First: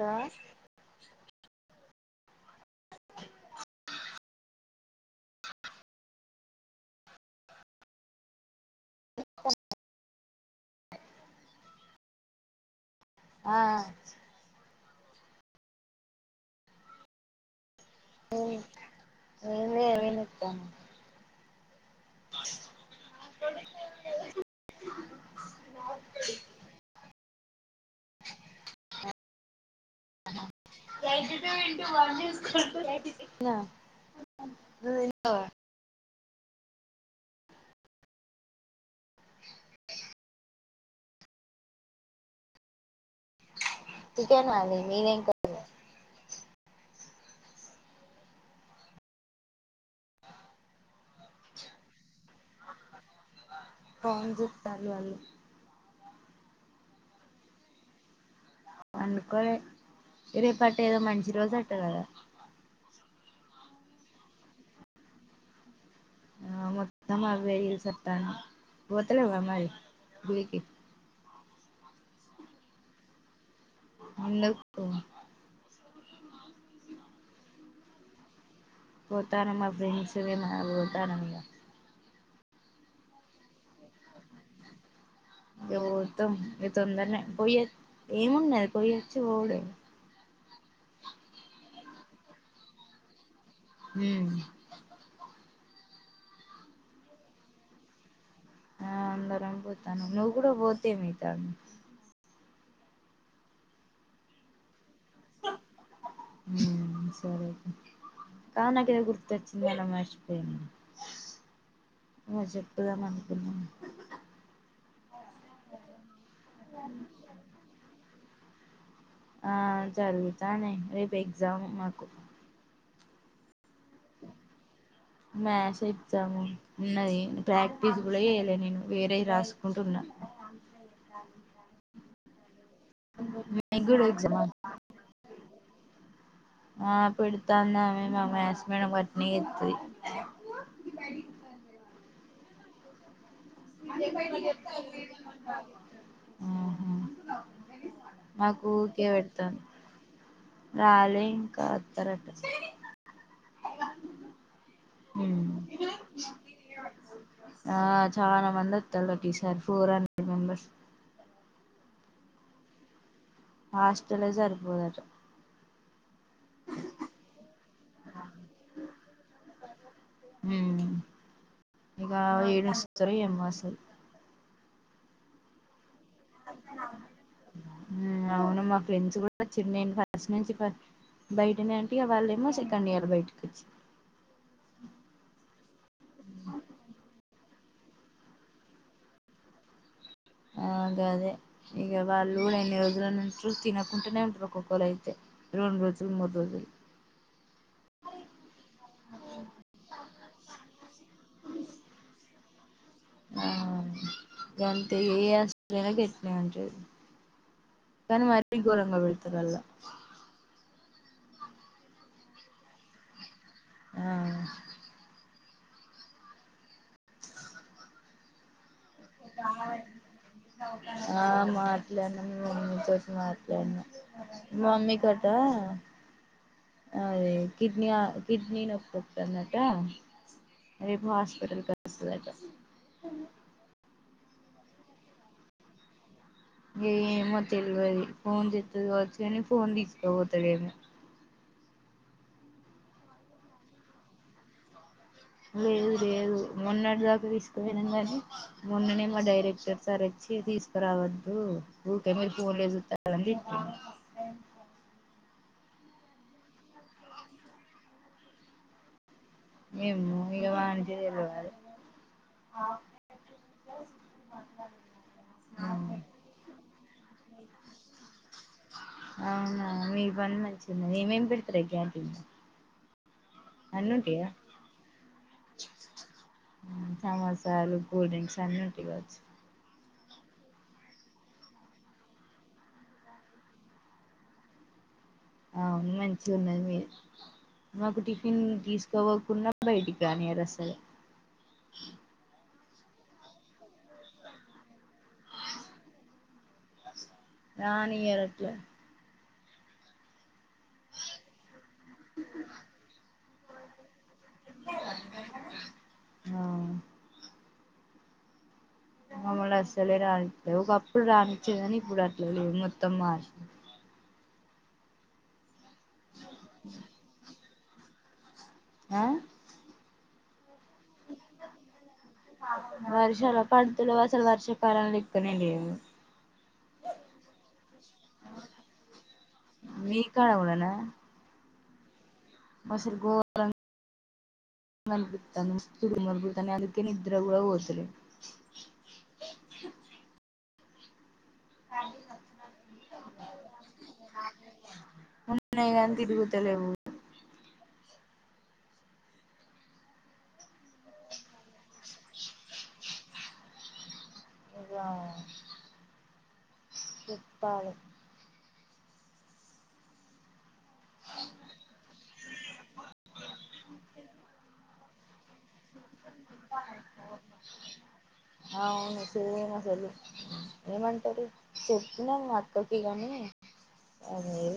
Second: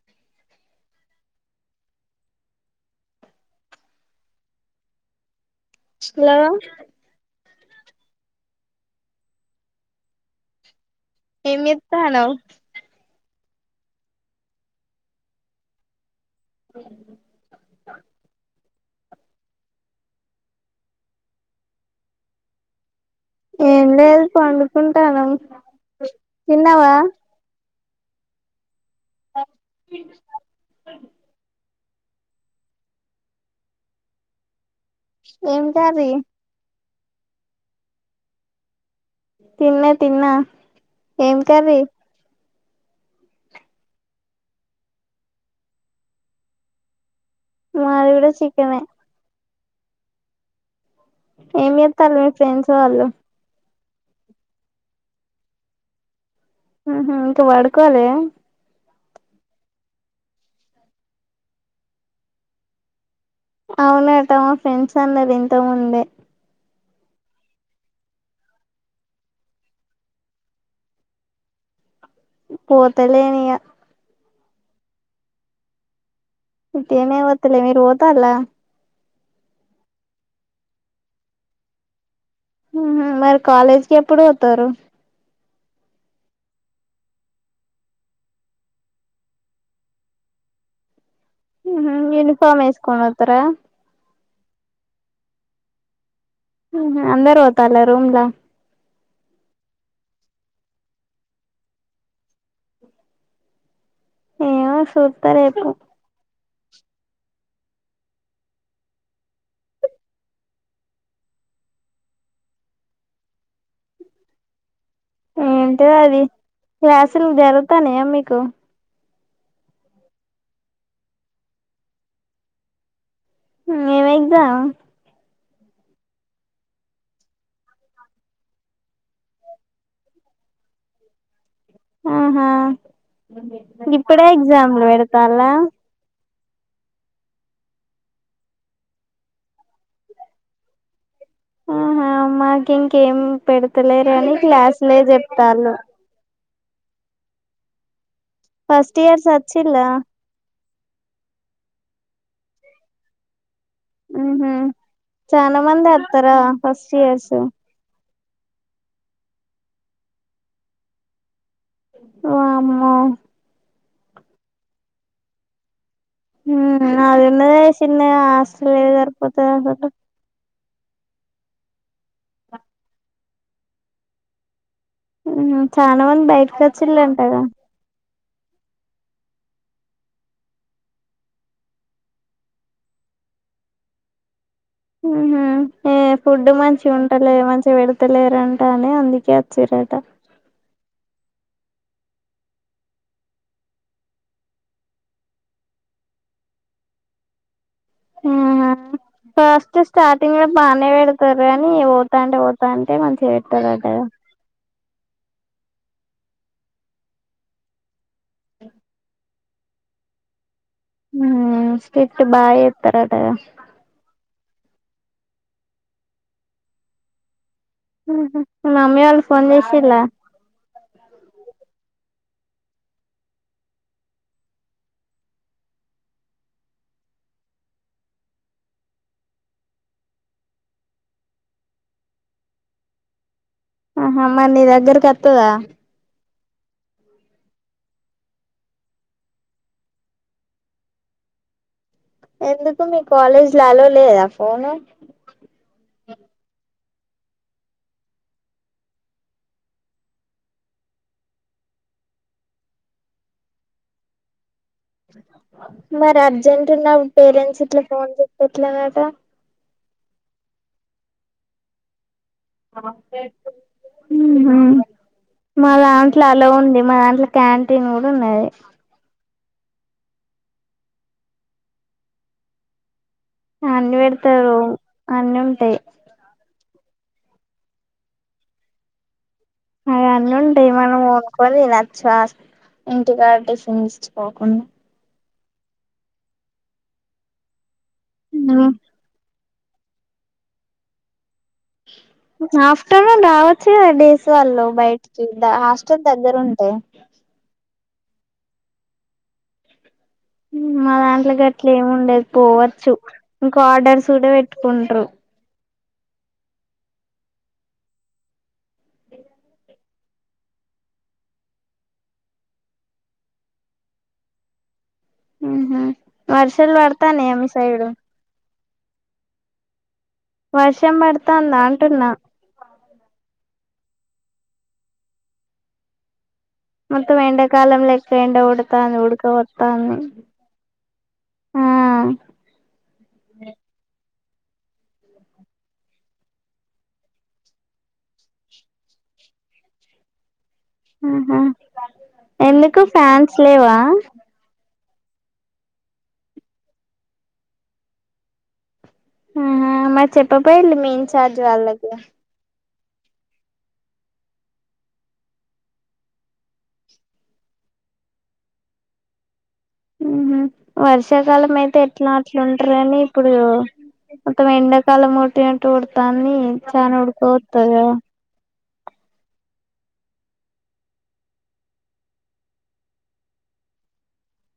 రా హలో [inaudible] ఏమి జెత్తనావ్ ఆ అ [unintelligible] [unintelligible] అ [inaudible] ఏం లేదు పండుకుంటానము తిన్నావా eighty two into [unintelligible] school eight కి ఎం కర్రీ తిన్నా తిన్నా ఏం కర్రి చికెన్ మాది మాది కూడా చికెన్ ఏ అ [inaudible] ఏం యెత్తాల్లు మీ ఫ్రెండ్స్ వాళ్ళు ఫోన్ జూత్తాన్లు వాళ్లు ఊహూ ఇంక బడుకోలేదా పండుకోలే రేపట్టేదో మంచి రోజట గదా అవునటా ఫ్రెండ్సన్నరింతకముందే ఆ మొత్తమవ్వే రీల్సత్తాన్నై పోతలేవ్వా మరి గుడికి పోతలేనిగ ఎందు కూ ఉట్టిగనే వోతలే మీరు వోతాల్లా పోతాన్న మా ఫ్రెండ్సూ మా బోతానమిగ ఊహూ మరి కాలేజ్కెప్పుడు వోతరూ ఇగ వోతం ఇగ తొందర్నే పొయ్యో ఏమున్నద్ పొయ్యొచ్చి వోవుడే గద ఊహూ యునిఫామ్ ఎస్కోకోనత్తరా ఉ అహా అందరు వోతాళ్ళా రూమ్ల ఆ అందరం బోతానం నువ్ గుడ బోతేమైతాంది ఏమో సూత్త రేపు ఊ సరే తి కాద్ నాకేదో గుర్తొచ్చింది మళ్ళా మర్శిపోయినా ఆ చెప్పుదామనుకున్నా అంటే అది క్లాసులు జరుగుతాన్నయా మీకూ ఆ జరుగుతానై రేపెగ్జామ్ మాకు ఏం ఎగ్జామ్ మ్యాసెగ్జాము ఉన్నదీ ప్రాక్టీసు గుడ యెయ్యలే నేను వేరేయి రాసుకుంటున్న ఆహా మీకు కూడా గిప్పుడే ఎగ్జామా ఎగ్జామ్లు వెడుతాల్లా ఆ పెడుతాందామె మా మ్యాస్ మేడం గట్నే యేత్తది ఆహా మాకింకేం పెడుతలేరు గని క్లాస్లే జెప్తాల్లు ఊహూ ఫస్ట్ మాకూకె ఇయర్స్ వెడుతాంది వచ్చిలా రాలే ఇంకా అత్తరట ఉహూ ఉమ్ చానా మందే అత్తరా ఫస్ట్ ఇయర్సు ఆ చానా మందొత్తరు ప్రతీసారీ ఫోర్ హండ్రెడ్ మెంబర్స్ వామ్మో హాస్టలే జరిపోదట ఊ అదున్నదే శిన్నగా ఆ హాస్టలేడ జరిపోతదనుకున్రు మ్మ్ ఇగా ఏడుంచుతారో ఏమో అస్సలు ఊ చానా మంది బయటికొచ్చిళ్ళంటగా ఊ అవును మా ఫ్రెండ్స్ గూడొచ్చిలు నేన్ ఫస్ట్ నుంచిక్కడ బైటనే అంటిగ వాళ్ళేమో సెకండియర్ బయటికొచ్చి ఉహూ ఆ ఫుడ్డు మంచిగుంటలే మంచిగ బెడుతలేరంట అని అందుకే అచ్చిర్రాట ఆ గదె ఇగ వాళ్లుగూడ ఎన్ని రోజులనుంట్రు తినకుంటనే ఉంట్రొక్కలయితె రొండ్రోజుల్ మూడ్ రోజులు ఆహా ఫస్ట్ స్టార్టింగ్ ల బానే వెడుతరు గనీ వోతాంటే వో తాంటే ఇగ మంచిగ ఆ వెట్టరటగా గంతే ఏ [unintelligible] ఐనా గిట్నే ఉంటది కానీ మరీ ఘోరంగా వెడ్తురుల్లా ఊ స్టిట్ బా చెప్తారటగా ఆ మీ మమ్మీ వాళ్ళ ఫోన్ చేసిల్లా ఆ మాట్లాడినా మీ మమ్మీ తోటి మాట్లాడినా మమ్మీ తోటా అదే కిడ్నీ ఆ కిడ్నీ నొప్పొత్తాందట రేపు హాస్పటల్ కొస్తదట ఆహా మరి నీ దగ్గరికొత్తదా ఏ ఏమో తెల్వది ఫోన్ జేత్తాది కావచ్చు గానీ ఫోన్ తీసుకపోతాడేమో ఎందుకు మీ కాలేజ్ లో అలో లేదా ఫోను లేదు లేదు మొన్నటి దాకా తీసుకుపోయినాం కానీ మొన్ననే మా డైరెక్టర్ సార్ వచ్చి తీసుకురావద్దు ఊకే మీరు ఫోన్లే జూత్తారని తిట్టింది మరి అర్జెంటు ఉన్న పేరెంట్స్ ఇట్లా ఫోన్ జేత్తే ఎట్లా నట ఏమో ఇగ వానికే తెలవాలి ఊహా మా దాంట్లో అలో ఉంది మా దాంట్లో క్యాంటీన్ కూడా ఉన్నది అవునా మీ పని మంచిగుది ఏమేం పెడతారే క్యాంటీన్ అన్నీ పెడతారు అన్ని ఉంటాయి ఊ సమోసాలు కూల్డ్ డ్రింక్స్ అన్నీ ఉంటాయి కావచ్చు అవన్నుంటయి మనం కొనుకొని తినచ్చు ఇంటికాడ టిఫిన్స్ చుకోకుండా ఔ మంచిగున్నది మీ మాకు టిఫిన్ తీసు కోబోకున్నా బయటికి రానీయరు అసలు ఆఫ్టర్నూన్ రావచ్చు కదా డేస్ వాళ్ళు బయటికి హాస్టల్ దగ్గరుంటే రానియ్యరు అట్ల మా దాంట్లోకి అట్లా ఏం ఉండదు పోవచ్చు ఇంకా ఆర్డర్స్ కూడా పెట్టుకుంటరు ఆ మామ్మల్ని అస్సలే రానిత్తరు ఒకప్పుడు రానిచ్చేది గాని ఇప్పుడు అట్లా లేవు మొత్తం మారి ఊహూ వర్షాలు బడుతానాయా మీ సైడు ఆ వర్షం పడుతాందా అంటున్నా వర్షాలా పడుతలేవు అసలు వర్షాకాలం లెక్కునండి మొత్తం ఎండకాలం లెక్క ఎండ గొడతాంది ఉడుక బోత్తాంది టవులనా అసలు ఘొ రన్ [unintelligible] తిని నిద్ర కూడా పోతలే ఊహూ ఎందుకు ఫ్యాన్స్ లేవా ఉన్నాయి గానీ తిరుగుతలేవు ఆహా మరి చెప్పకపోయల్లు మీ ఇన్ఛార్జ్ వాళ్ళకి ఇగా చెప్పాలి ఊహూ వర్షాకాలం అయితే ఎట్లా అట్లుంటరు గానీ ఇప్పుడు మొత్తం ఎండ [unintelligible] ఉడుకోతది కదా ఆ అవును [unintelligible] ఏమంటారు చెప్తున్నాను అక్కకి గానీ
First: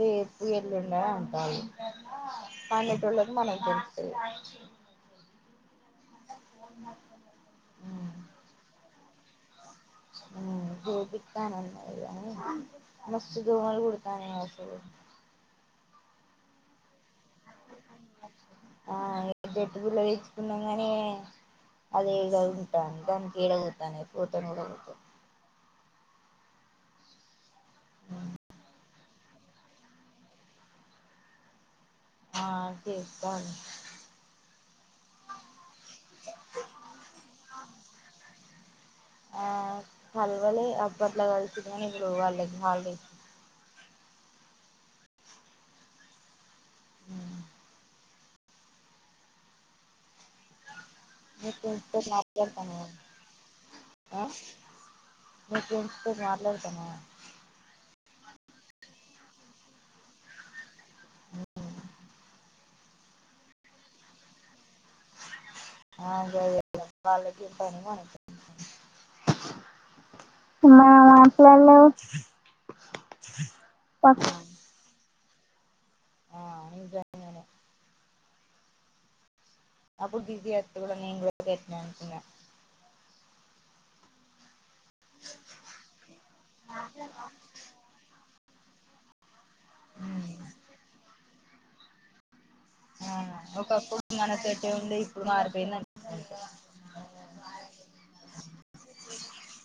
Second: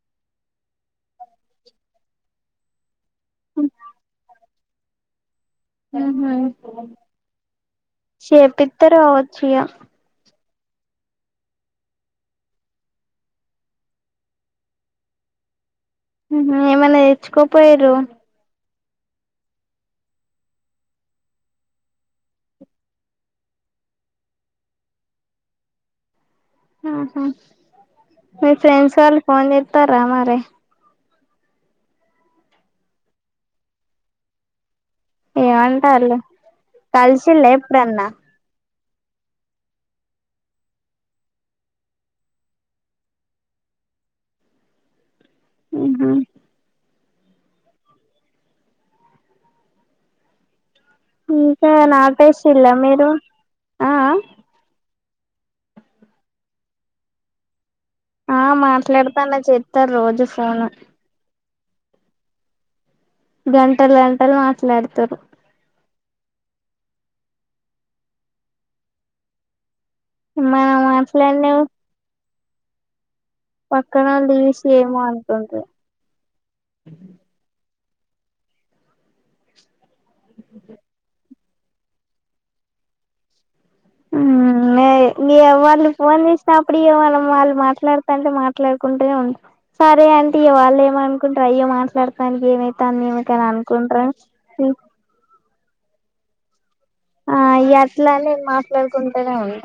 రేపు ఎల్లుండ అంటల్లు [unintelligible] మనకు తెలుస్తది చేపిస్తే రావచ్చు ఇగ [unintelligible] మస్తు దొమలు [unintelligible] [unintelligible] ఏమన్నా తెచ్చుకోపోయారు [unintelligible] తేచ్చుకున్నాం కానీ [unintelligible] ఉంటాను దానికి [unintelligible] ఆహ మీ ఫ్రెండ్స్ వాళ్ళు ఫోన్ చేస్తరా మరి ఆ చేస్తాను ఏమంటారులే కలిసిళ్ళ ఎప్పుడన్న ఆ కల్వలే [unintelligible] కలిసింది కాని [unintelligible] ఆహా ఉ ఇంకా నాటేసిల్లా మీరు ఆ ఆ [unintelligible] మీ ఫ్రెండ్స్ తో మాట్లాడ్తన్నవ ఆ మాట్లాడతాన్న చెతరు రోజు ఫోను ఆ గంటలు గంటలు మాట్లాడతరు ఆ గదే వాళ్లకి [unintelligible] మనం మాట్లాడినవి [unintelligible] పక్కన పక్ లీవ్స్ ఏమో అనుకుం [unintelligible] ఆ ఇదే అప్పుడు బిజీ అత్తుంది నేన్ కూడ [unintelligible] ఊ మే మీ అవాళ్ళు ఫోన్ చేసినప్పుడు యో వాల్ వాళ్ళు మాట్లా వాళ్ళు మాట్లాడుకుంటేనే [unintelligible] సరే అంటీ వాళ్ళు ఏమనుకుంటా అయ్యో మాట్లాడతానికి ఏమై ఆ ఒకప్పుడు మన తోటే ఉం [unintelligible] ఇప్పుడు మారిపోయిందనుకుంటారు అంతే ఆ అట్లనే మాట్లాడుకుంటనే ఉంట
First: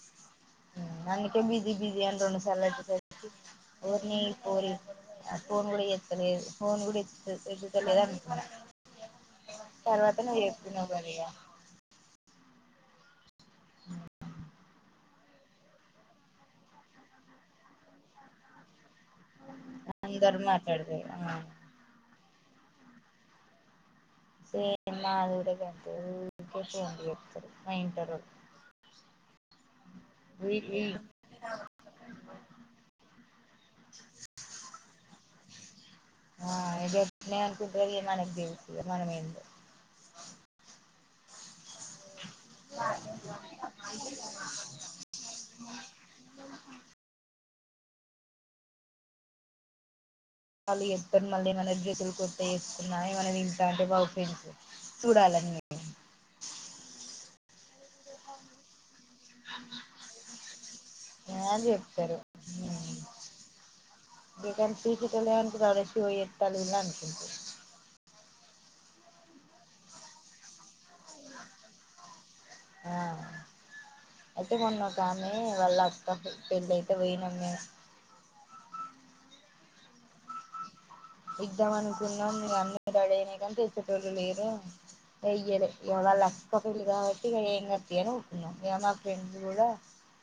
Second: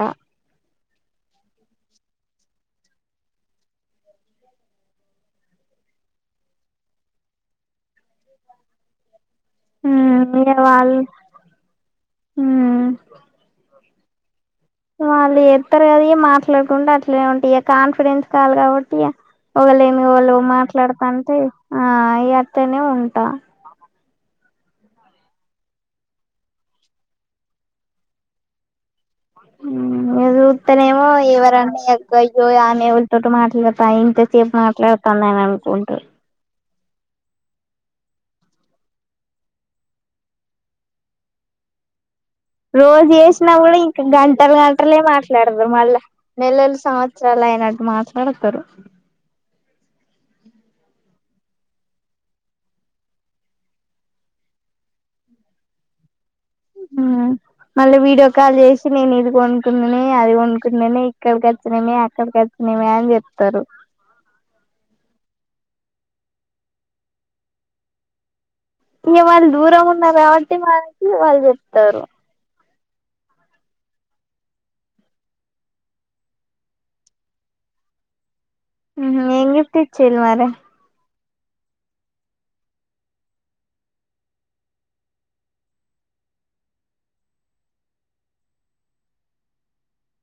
అందుకే బిజీ బిజీ అని రొండు సార్లు వచ్చే సరికీ ఓర్నీ పోరి ఫోన్ కూడ ఎత్త లేదు ఫోన్ కూడ ఎత్తత ఎత్త త లేద అనుకున్న చెప్పినవు కదా ఇగ [unintelligible] [unintelligible] వాళ్ళు ఎత్తరనీ మాట్లాడుకుంటే అట్లే ఉంట కాన్ఫిరెన్స్ కాల్ కాబట్టి వాళ్లేమో వాళ్ళు అందరు మాట్లాడతారు మాట్లాడతాంటే ఆ [unintelligible] ఉంట సేమ్ నా [unintelligible] అంతే కదూ ఊరికే ఫోన్లు చేత్తరు మా ఇంటోళ్ళు [unintelligible] వీక్లీ అయ్యో ఆమె [unintelligible] మాట్లు చెప్ప ఇంత సేపు మాట్లాడతాంద అని అనుకుంట ఆ ఎట్ల అనుకుంటరో మనకి తెలుసు మనం ఏందో రోజు చేసిన కూడ ఇంక గంటలు గంటలే మా మల్ల నెలలు సంవత్సరాల అయినట్టు మాట్లాడతరు వాళ్ళు చెప్తరు మళ్ళీ మన గెతులు కొత్త వేసుకున్నా మనది [unintelligible] బాగ ఫ్రెండ్సు చూడలన్ని ఊ మళ్ళీ వీడియో కాల్ చేసి నేను ఇది కొనుకున్నానే అది కొనుకున్నానే ఇక్కడికి అని వచ్చినమే చెప్తారు అక్కడికి వచ్చినమే అని చెప్తరు జగన్ ఫికితల అంటే ఆడచ్చి షో జేతలు వీళ్లు అనుకుంటారు ఇక వాళ్ళు దూరం ఉన్నారు కాబట్టి మనకు ఇగ వాళ్ళు చెప్తరు ఆ అయితే మొన్న ఒకామే వాళ్ళ అక్కకు పెళ్ళి అయితే పోయినాం మేము ఉహు ఏం గిఫ్ట్ ఇచ్చిలు మరి ఇద్దాం అనుకున్నాం కాని పడెయ్యనీకి కానీ తెచ్చేటోళ్ళు లేరు వెయ్యలే ఇక వాల్లక్క పెళ్ళి కాబట్టి ఇక ఏం గాద్ తియ్ అని ఊరకున్నాం ఇక మా ఫ్రెండ్స్ కూడా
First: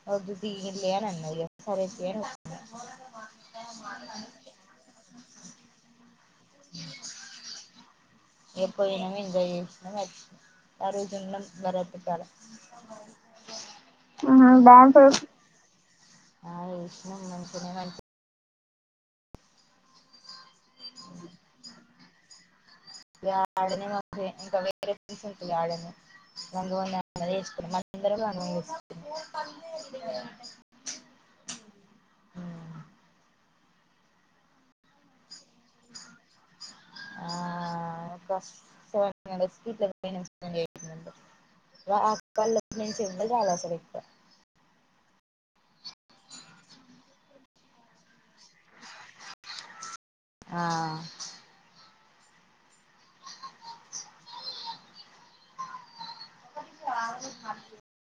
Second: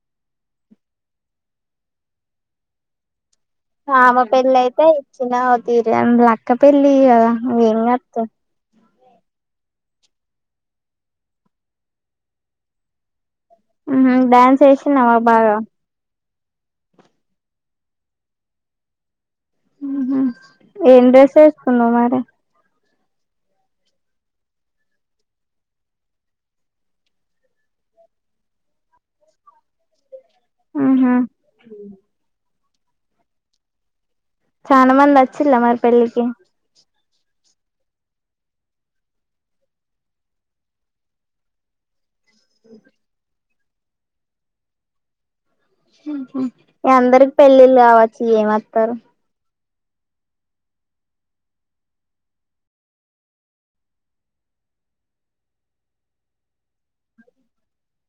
వదు ధీగునిలే అని అన్నది ఇగ సరే తియ్ అని ఊకున్నాం ఆమె పెల్లయితే ఇచ్చినా ఓ తీరే ఇంగ వాళ్ళ అక్క పెళ్లీ కదా ఇంగద్ తియ్ ఏప్పయినం ఎంజయ్ చేసినం అచ్చినం అరుగుతున్నం భరత్ కాడ ఊహు డ్యాన్స్ చేేసినావ బాగ ఆ ఏసినం మంచిగనే మంచి ఊహు ఏం డ్రెస్ వేసుకున్నావు మరి [unintelligible] ఇంకా వేరే టీ షర్ట్ యాడనే లంగావోణీ అన్నది వేసుకున్నాం అందరం లంగావోణీ వేసుకున్నం అహ చాలా మంది వచ్చిండ్రా మరి పెళ్ళికి ఆ ఫస్ట్ సెవెన్ మెంబెర్స్ కి ఇట్ల పోయినం సెవెన్ ఎయిట్ మెంబెర్స్ కి [unintelligible] ఎవల్ రాలె అసలు ఎక్కువ ఊహు ఇగ అందరికి పెళ్ళిళ్ళు కావచ్చు ఇగ ఏమత్తరు ఆ [unintelligible] కార్లు మాకి